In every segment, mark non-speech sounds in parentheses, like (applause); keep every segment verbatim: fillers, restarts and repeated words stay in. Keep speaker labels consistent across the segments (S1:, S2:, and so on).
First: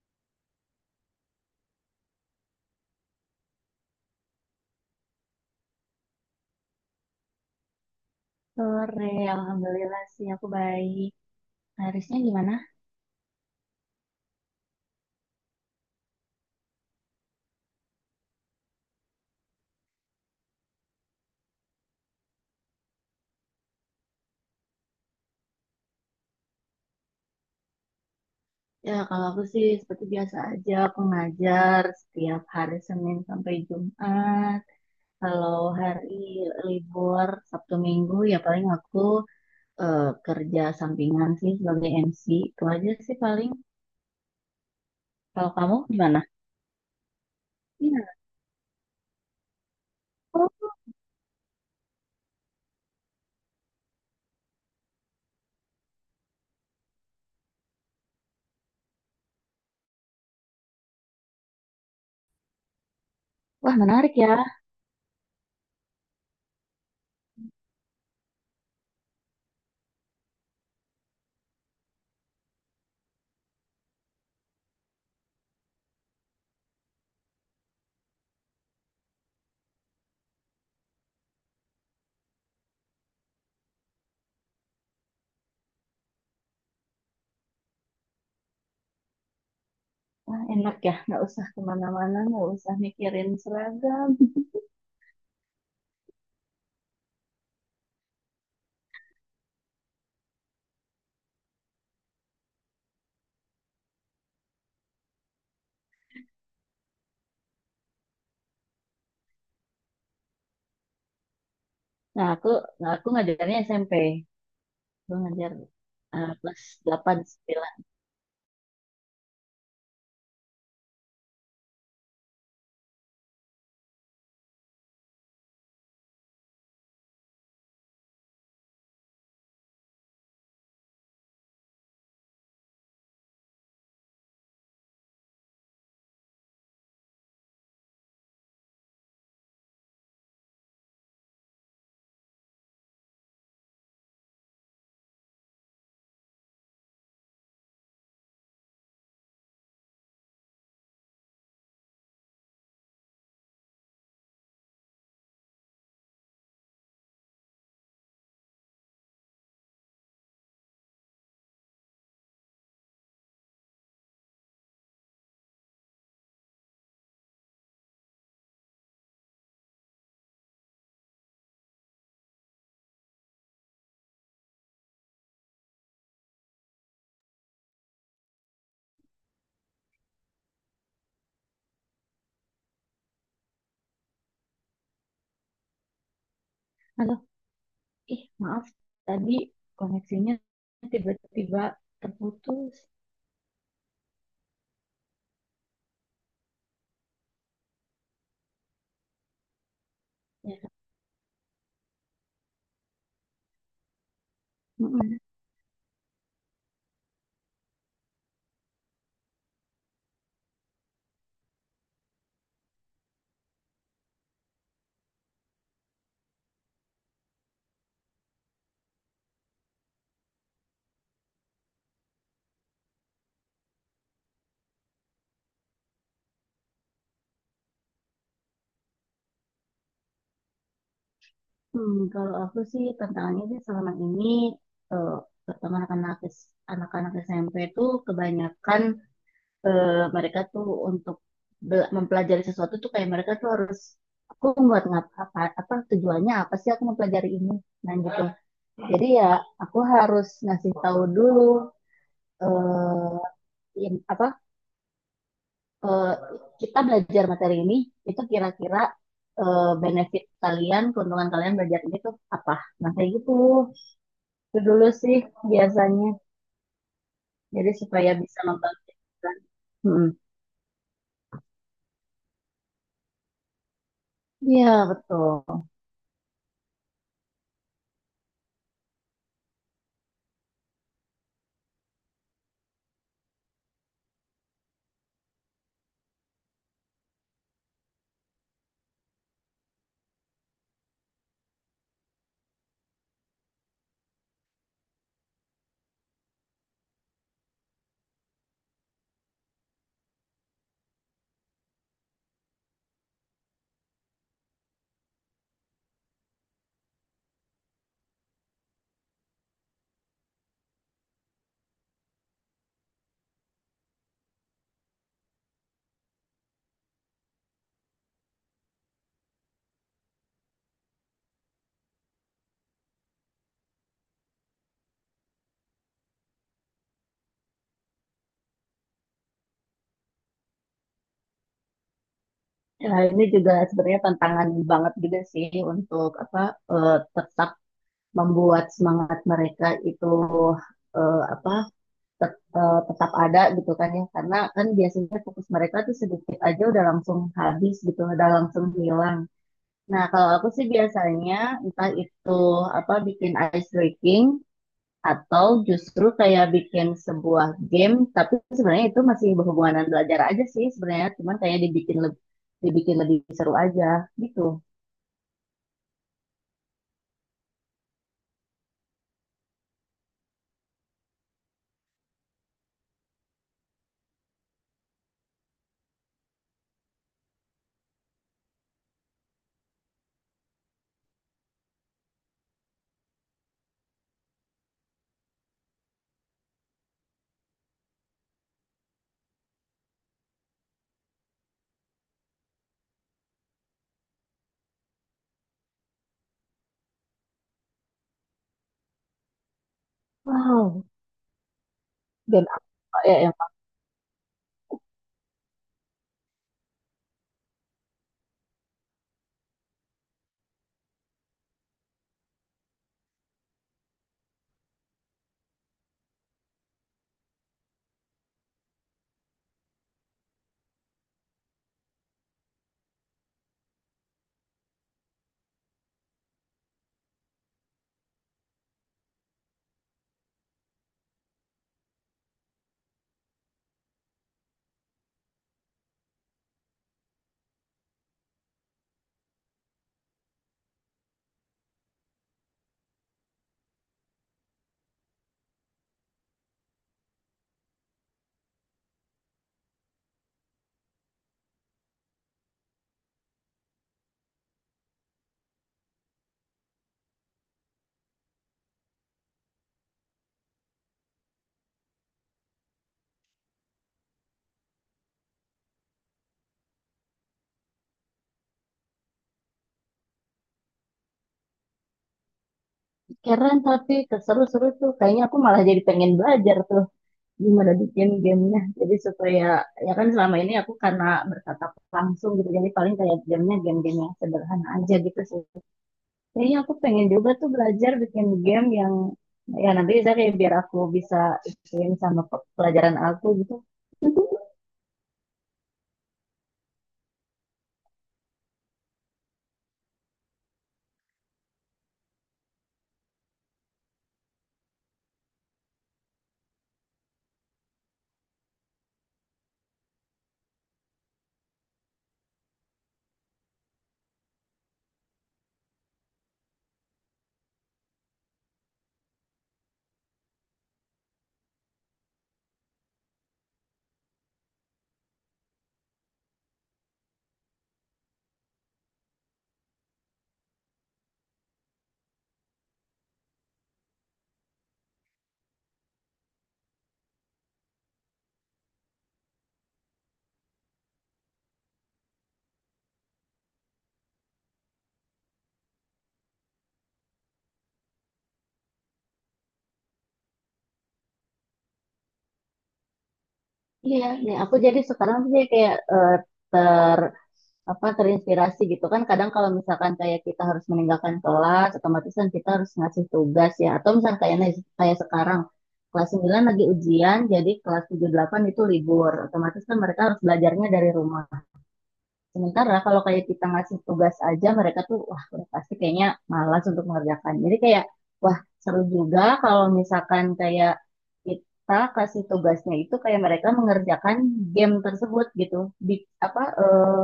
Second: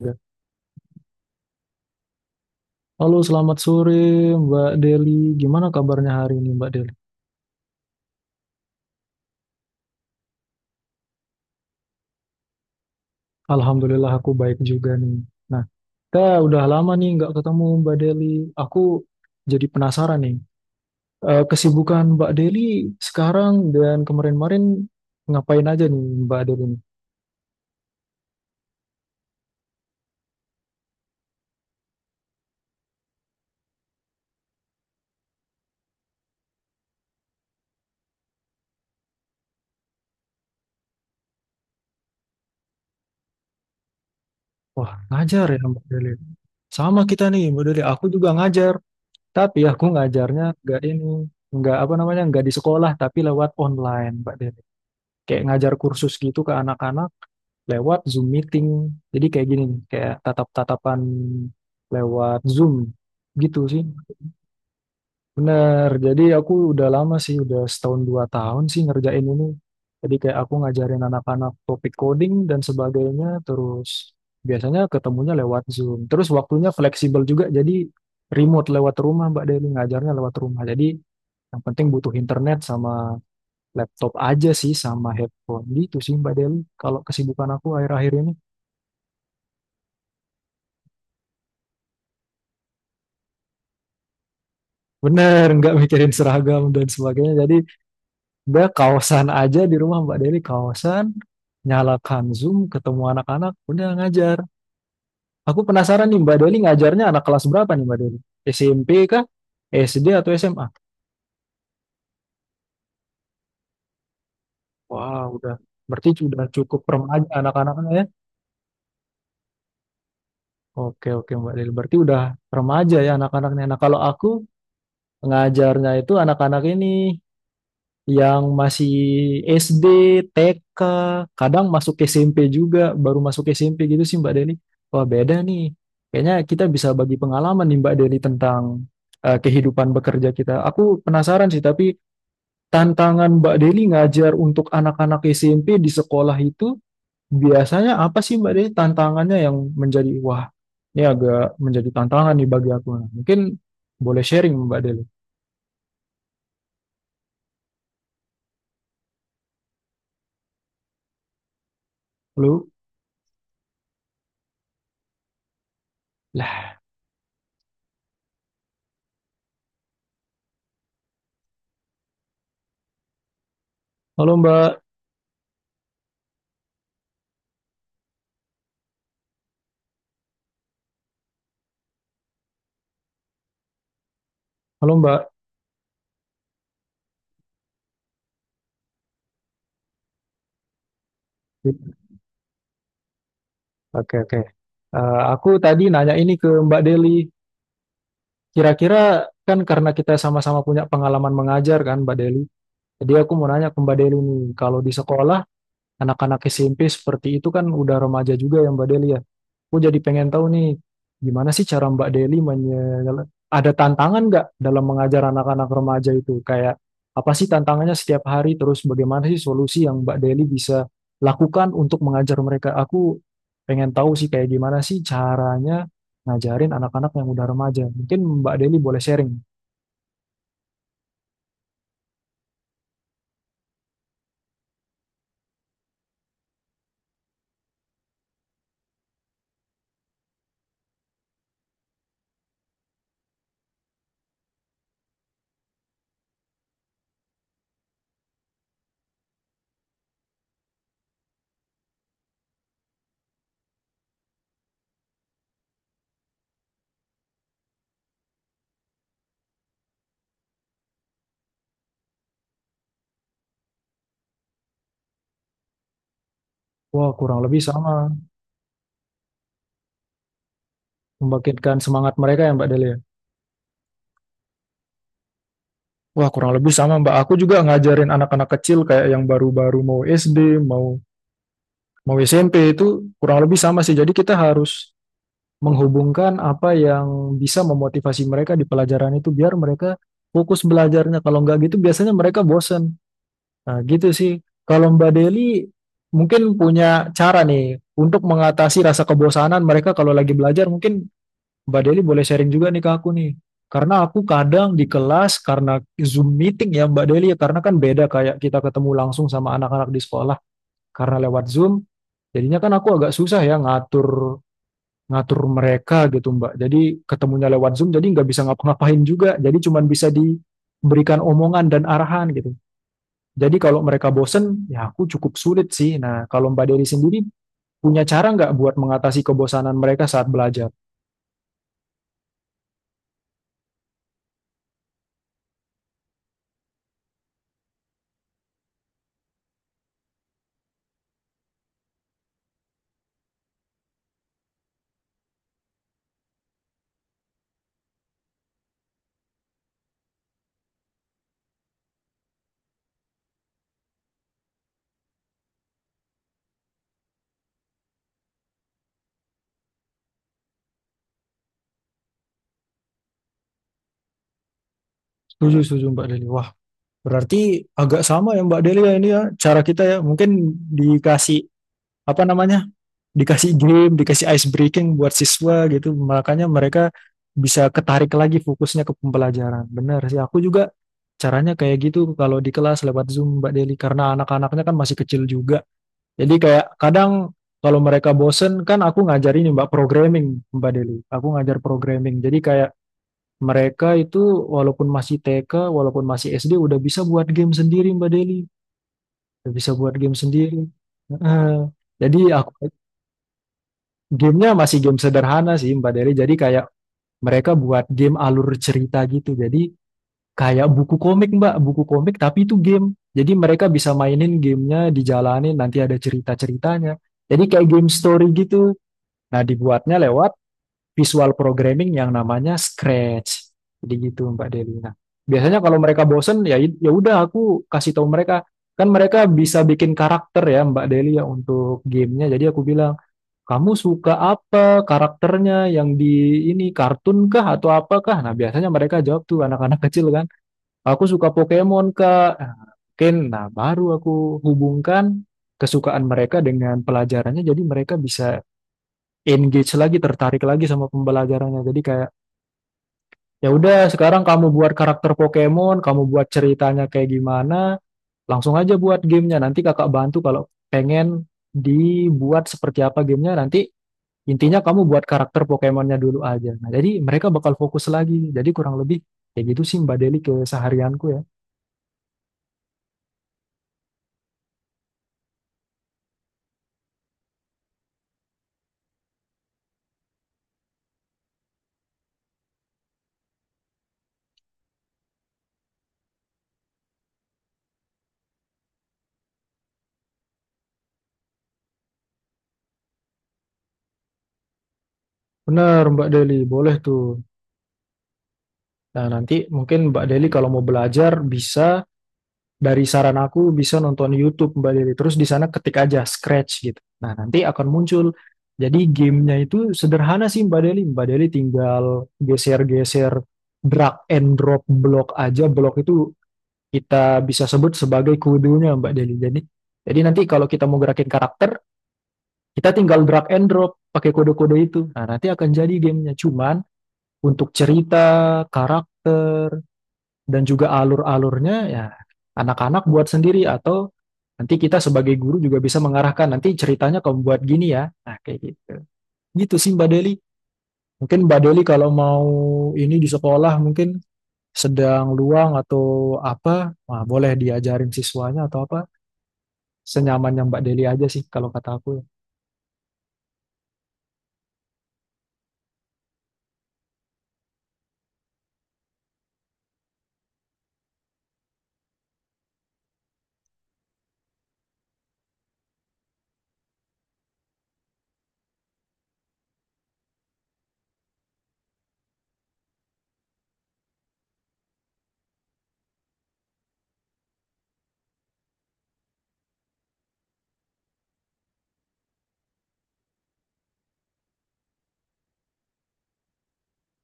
S1: Ya. Halo, selamat sore Mbak Deli. Gimana kabarnya hari ini Mbak Deli?
S2: Sore, alhamdulillah sih aku baik. Harisnya gimana?
S1: Alhamdulillah aku baik juga nih. Nah, kita udah lama nih nggak ketemu Mbak Deli. Aku jadi penasaran nih. Eh, kesibukan Mbak Deli sekarang dan kemarin-kemarin ngapain aja nih Mbak Deli? nih?
S2: Ya, kalau aku sih seperti biasa aja, aku ngajar setiap hari Senin sampai Jumat. Kalau hari libur Sabtu Minggu ya paling aku eh, kerja sampingan sih sebagai M C. Itu aja sih paling.
S1: Wah, ngajar
S2: Kalau
S1: ya
S2: kamu
S1: Mbak Deli.
S2: gimana?
S1: Sama kita nih Mbak Deli. Aku
S2: Iya.
S1: juga ngajar, tapi aku ngajarnya
S2: Oh,
S1: nggak ini, nggak apa namanya, nggak di sekolah, tapi lewat online Mbak Deli. Kayak ngajar kursus gitu ke anak-anak lewat Zoom meeting. Jadi kayak gini, nih, kayak tatap-tatapan lewat Zoom gitu
S2: wah
S1: sih.
S2: menarik ya.
S1: Bener, jadi aku udah lama sih, udah setahun dua tahun sih ngerjain ini. Jadi kayak aku ngajarin anak-anak topik coding dan sebagainya, terus biasanya ketemunya lewat Zoom. Terus waktunya fleksibel juga, jadi remote lewat rumah Mbak Deli, ngajarnya lewat rumah. Jadi yang penting butuh internet sama laptop aja sih, sama headphone gitu sih Mbak Deli. Kalau kesibukan aku akhir-akhir ini.
S2: Wah, enak ya, nggak usah kemana-mana, nggak usah mikirin seragam. (laughs)
S1: Bener, nggak mikirin seragam dan sebagainya. Jadi udah kaosan aja di rumah Mbak Deli, kaosan, nyalakan Zoom, ketemu anak-anak, udah ngajar. Aku penasaran nih Mbak Deli ngajarnya anak kelas berapa nih Mbak Deli? S M P kah? S D atau S M A?
S2: Nah, aku, nah, aku ngajarnya S M P. Gue
S1: Wah,
S2: ngajar
S1: udah. Berarti
S2: eh,
S1: sudah
S2: kelas
S1: cukup
S2: delapan,
S1: remaja
S2: sembilan.
S1: anak-anaknya ya. Oke, oke Mbak Deli. Berarti udah remaja ya anak-anaknya. Nah, kalau aku ngajarnya itu anak-anak ini yang masih S D, T K, kadang masuk SMP juga, baru masuk S M P gitu sih Mbak Deli. Wah beda nih. Kayaknya kita bisa bagi pengalaman nih Mbak Deli tentang eh, kehidupan bekerja kita. Aku penasaran sih, tapi tantangan Mbak Deli ngajar untuk anak-anak S M P di sekolah itu biasanya apa sih Mbak Deli tantangannya yang menjadi, wah ini agak menjadi tantangan nih bagi aku. Nah, mungkin boleh sharing Mbak Deli. Halo, lah, halo Mbak, halo Mbak.
S2: Halo, ih maaf tadi koneksinya tiba-tiba terputus.
S1: Oke, oke. Eh, aku tadi nanya ini ke Mbak Deli, kira-kira kan karena kita
S2: Ya.
S1: sama-sama punya pengalaman mengajar kan Mbak Deli. Jadi aku mau nanya ke Mbak Deli nih, kalau di
S2: Mm-mm.
S1: sekolah anak-anak S M P seperti itu kan udah remaja juga ya Mbak Deli ya. Aku jadi pengen tahu nih, gimana sih cara Mbak Deli menye- ada tantangan nggak dalam mengajar anak-anak remaja itu? Kayak apa sih tantangannya setiap hari? Terus bagaimana sih solusi yang Mbak Deli bisa lakukan untuk mengajar mereka? Aku pengen tahu sih kayak gimana sih caranya ngajarin anak-anak yang udah remaja. Mungkin Mbak Deli boleh sharing.
S2: Hmm, kalau aku sih tantangannya sih selama ini eh, pertama anak-anak S- anak-anak S M P itu kebanyakan eh, mereka tuh untuk bela- mempelajari sesuatu tuh kayak mereka tuh harus aku buat ngap apa apa tujuannya apa sih aku mempelajari ini, nah gitu. Jadi ya aku harus ngasih tahu dulu, eh in- apa eh, kita belajar materi ini itu kira-kira eh, benefit kalian, keuntungan kalian belajar ini tuh apa? Nah kayak gitu itu dulu sih biasanya.
S1: Wah, kurang lebih
S2: Jadi
S1: sama.
S2: supaya bisa membantu. Hmm.
S1: Membangkitkan semangat mereka ya Mbak Deli ya?
S2: Iya betul.
S1: Wah, kurang lebih sama Mbak. Aku juga ngajarin anak-anak kecil kayak yang baru-baru mau S D, mau Mau S M P itu kurang lebih sama sih. Jadi kita harus menghubungkan apa yang bisa memotivasi mereka di pelajaran itu biar mereka fokus belajarnya. Kalau nggak gitu biasanya mereka bosen. Nah, gitu sih. Kalau Mbak Deli mungkin punya cara nih untuk mengatasi rasa kebosanan mereka kalau lagi belajar. Mungkin Mbak Deli boleh sharing juga nih ke aku nih. Karena aku kadang di kelas karena Zoom meeting ya Mbak Deli, ya. Karena kan beda kayak kita ketemu langsung sama anak-anak di sekolah karena lewat Zoom. Jadinya kan aku agak susah ya ngatur ngatur mereka gitu Mbak. Jadi ketemunya lewat Zoom, jadi nggak bisa ngapa-ngapain juga. Jadi cuman bisa diberikan omongan dan arahan gitu. Jadi kalau mereka bosen, ya aku cukup sulit sih. Nah, kalau Mbak Deli sendiri punya cara nggak buat mengatasi kebosanan mereka saat belajar?
S2: Nah, ini juga sebenarnya tantangan banget juga sih untuk apa, eh, tetap membuat semangat mereka itu eh, apa tet- eh, tetap ada gitu kan ya, karena kan biasanya fokus mereka tuh sedikit aja udah langsung habis gitu, udah langsung hilang. Nah kalau aku sih biasanya entah itu apa bikin ice breaking atau justru kayak bikin sebuah game, tapi sebenarnya itu masih berhubungan dengan belajar aja sih sebenarnya, cuman kayak dibikin lebih, dibikin lebih seru aja gitu.
S1: Setuju, setuju Mbak Deli. Wah, berarti agak sama ya Mbak Deli ya ini ya cara kita ya. Mungkin dikasih apa namanya dikasih game, dikasih ice breaking buat siswa gitu. Makanya mereka bisa ketarik lagi fokusnya ke pembelajaran. Benar sih, aku juga caranya kayak gitu kalau di kelas lewat Zoom Mbak Deli karena anak-anaknya kan masih kecil juga. Jadi kayak kadang kalau mereka bosen kan aku ngajarin Mbak programming Mbak Deli. Aku ngajar programming. Jadi kayak mereka itu walaupun masih T K, walaupun masih S D udah bisa buat game sendiri Mbak Deli. Udah bisa buat game sendiri.
S2: Wow,
S1: Heeh. Jadi
S2: game
S1: aku
S2: apa ya yang
S1: gamenya masih game sederhana sih Mbak Deli. Jadi kayak mereka buat game alur cerita gitu. Jadi kayak buku komik Mbak, buku komik tapi itu game. Jadi mereka bisa mainin gamenya, dijalanin nanti ada cerita-ceritanya. Jadi kayak game story gitu. Nah dibuatnya lewat visual programming yang namanya Scratch. Jadi gitu Mbak Deli. Nah biasanya kalau mereka bosen ya ya udah aku kasih tahu mereka. Kan mereka bisa bikin karakter ya Mbak Deli ya untuk gamenya. Jadi aku bilang kamu suka apa karakternya yang di ini kartun kah atau apakah? Nah, biasanya mereka jawab tuh anak-anak (laughs) kecil kan. Aku suka Pokemon kah? Nah, mungkin nah baru aku hubungkan kesukaan mereka dengan pelajarannya jadi mereka bisa engage lagi, tertarik lagi sama pembelajarannya. Jadi kayak ya udah sekarang kamu buat karakter Pokemon, kamu buat ceritanya kayak gimana, langsung aja buat gamenya. Nanti kakak bantu kalau pengen dibuat seperti apa gamenya nanti. Intinya kamu buat karakter Pokemonnya dulu aja. Nah, jadi mereka bakal fokus lagi. Jadi kurang lebih kayak gitu sih Mbak Deli keseharianku ya.
S2: keren tapi keseru seru tuh, kayaknya aku malah jadi pengen belajar tuh gimana bikin gamenya. Jadi supaya, ya kan selama ini aku karena bertatap langsung gitu jadi paling kayak gamenya game-game yang sederhana aja gitu sih. Kayaknya aku pengen juga tuh belajar bikin game yang, ya nanti bisa kayak biar aku bisa ikutin sama pe- pelajaran aku gitu.
S1: Bener Mbak Deli, boleh tuh. Nah, nanti mungkin Mbak Deli kalau mau belajar bisa dari saran aku bisa nonton YouTube Mbak Deli. Terus di sana ketik aja Scratch gitu. Nah, nanti akan muncul. Jadi gamenya itu sederhana sih Mbak Deli. Mbak Deli tinggal geser-geser drag and drop blok aja. Blok itu kita bisa sebut sebagai kudunya Mbak Deli. Jadi, jadi nanti kalau kita mau gerakin karakter, kita tinggal drag and drop pakai kode-kode itu. Nah, nanti akan jadi gamenya. Cuman untuk cerita, karakter, dan juga alur-alurnya ya anak-anak buat sendiri atau nanti kita sebagai guru juga bisa mengarahkan nanti ceritanya kamu buat gini ya. Nah, kayak gitu. Gitu sih Mbak Deli. Mungkin Mbak Deli kalau mau ini di sekolah mungkin sedang luang atau apa, wah, boleh diajarin siswanya atau apa senyamannya Mbak Deli aja sih kalau kata aku ya.
S2: Iya, nih aku jadi sekarang tuh jadi kayak eh, ter apa terinspirasi gitu kan. Kadang kalau misalkan kayak kita harus meninggalkan kelas otomatis kan kita harus ngasih tugas, ya atau misalkan kayak, kayak sekarang kelas sembilan lagi ujian jadi kelas tujuh delapan itu libur, otomatis kan mereka harus belajarnya dari rumah. Sementara kalau kayak kita ngasih tugas aja mereka tuh wah udah pasti kayaknya malas untuk mengerjakan. Jadi kayak wah seru juga kalau misalkan kayak kita kasih tugasnya itu kayak mereka mengerjakan game tersebut gitu. Di apa eh,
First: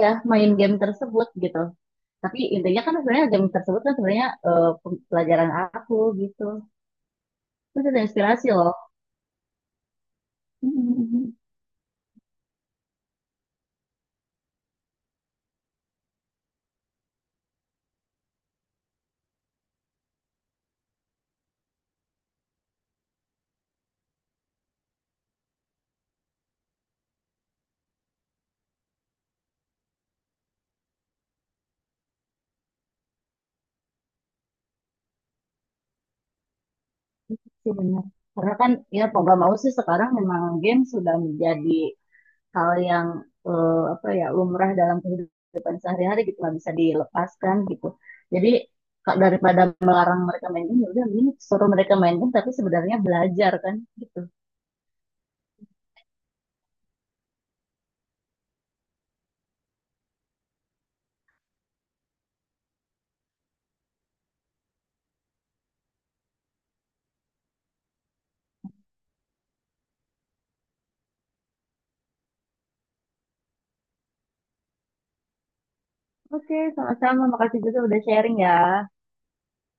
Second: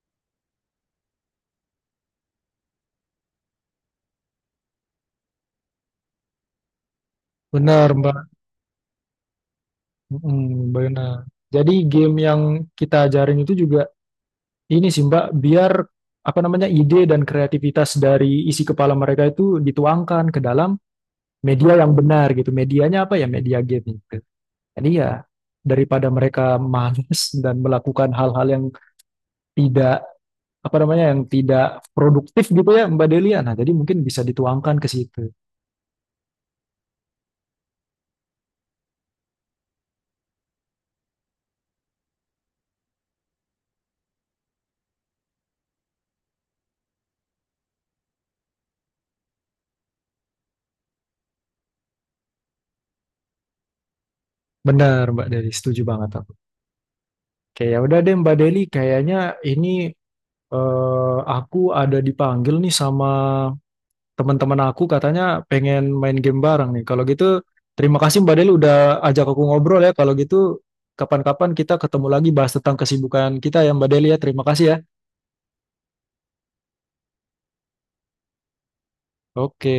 S2: ya main game tersebut gitu. Tapi intinya kan sebenarnya game tersebut kan sebenarnya, eh, pelajaran aku gitu. Itu
S1: Benar,
S2: ada
S1: Mbak.
S2: inspirasi loh.
S1: Mm, benar. Jadi game yang kita ajarin itu juga ini sih, Mbak, biar apa namanya ide dan kreativitas dari isi kepala mereka itu dituangkan ke dalam media yang benar gitu. Medianya apa ya? Media game gitu. Jadi ya daripada mereka malas dan melakukan hal-hal yang tidak apa namanya yang tidak produktif gitu ya, Mbak Delia. Nah, jadi mungkin bisa dituangkan ke situ.
S2: (laughs) Sih benar. Karena kan ya mau gak mau sih sekarang memang game sudah menjadi hal yang, eh, apa ya, lumrah dalam kehidupan sehari-hari gitu, nggak bisa dilepaskan gitu. Jadi kak daripada melarang mereka main game ya udah ini suruh mereka main game tapi sebenarnya belajar kan gitu.
S1: Benar, Mbak Deli, setuju banget. Oke, ya udah deh Mbak Deli, kayaknya ini eh, aku ada dipanggil nih sama teman-teman aku katanya pengen main game bareng nih. Kalau gitu terima kasih Mbak Deli udah ajak aku ngobrol ya. Kalau gitu kapan-kapan kita ketemu lagi bahas tentang kesibukan kita ya Mbak Deli ya. Terima kasih ya.
S2: Oke, sama-sama, makasih juga udah sharing ya.
S1: Oke.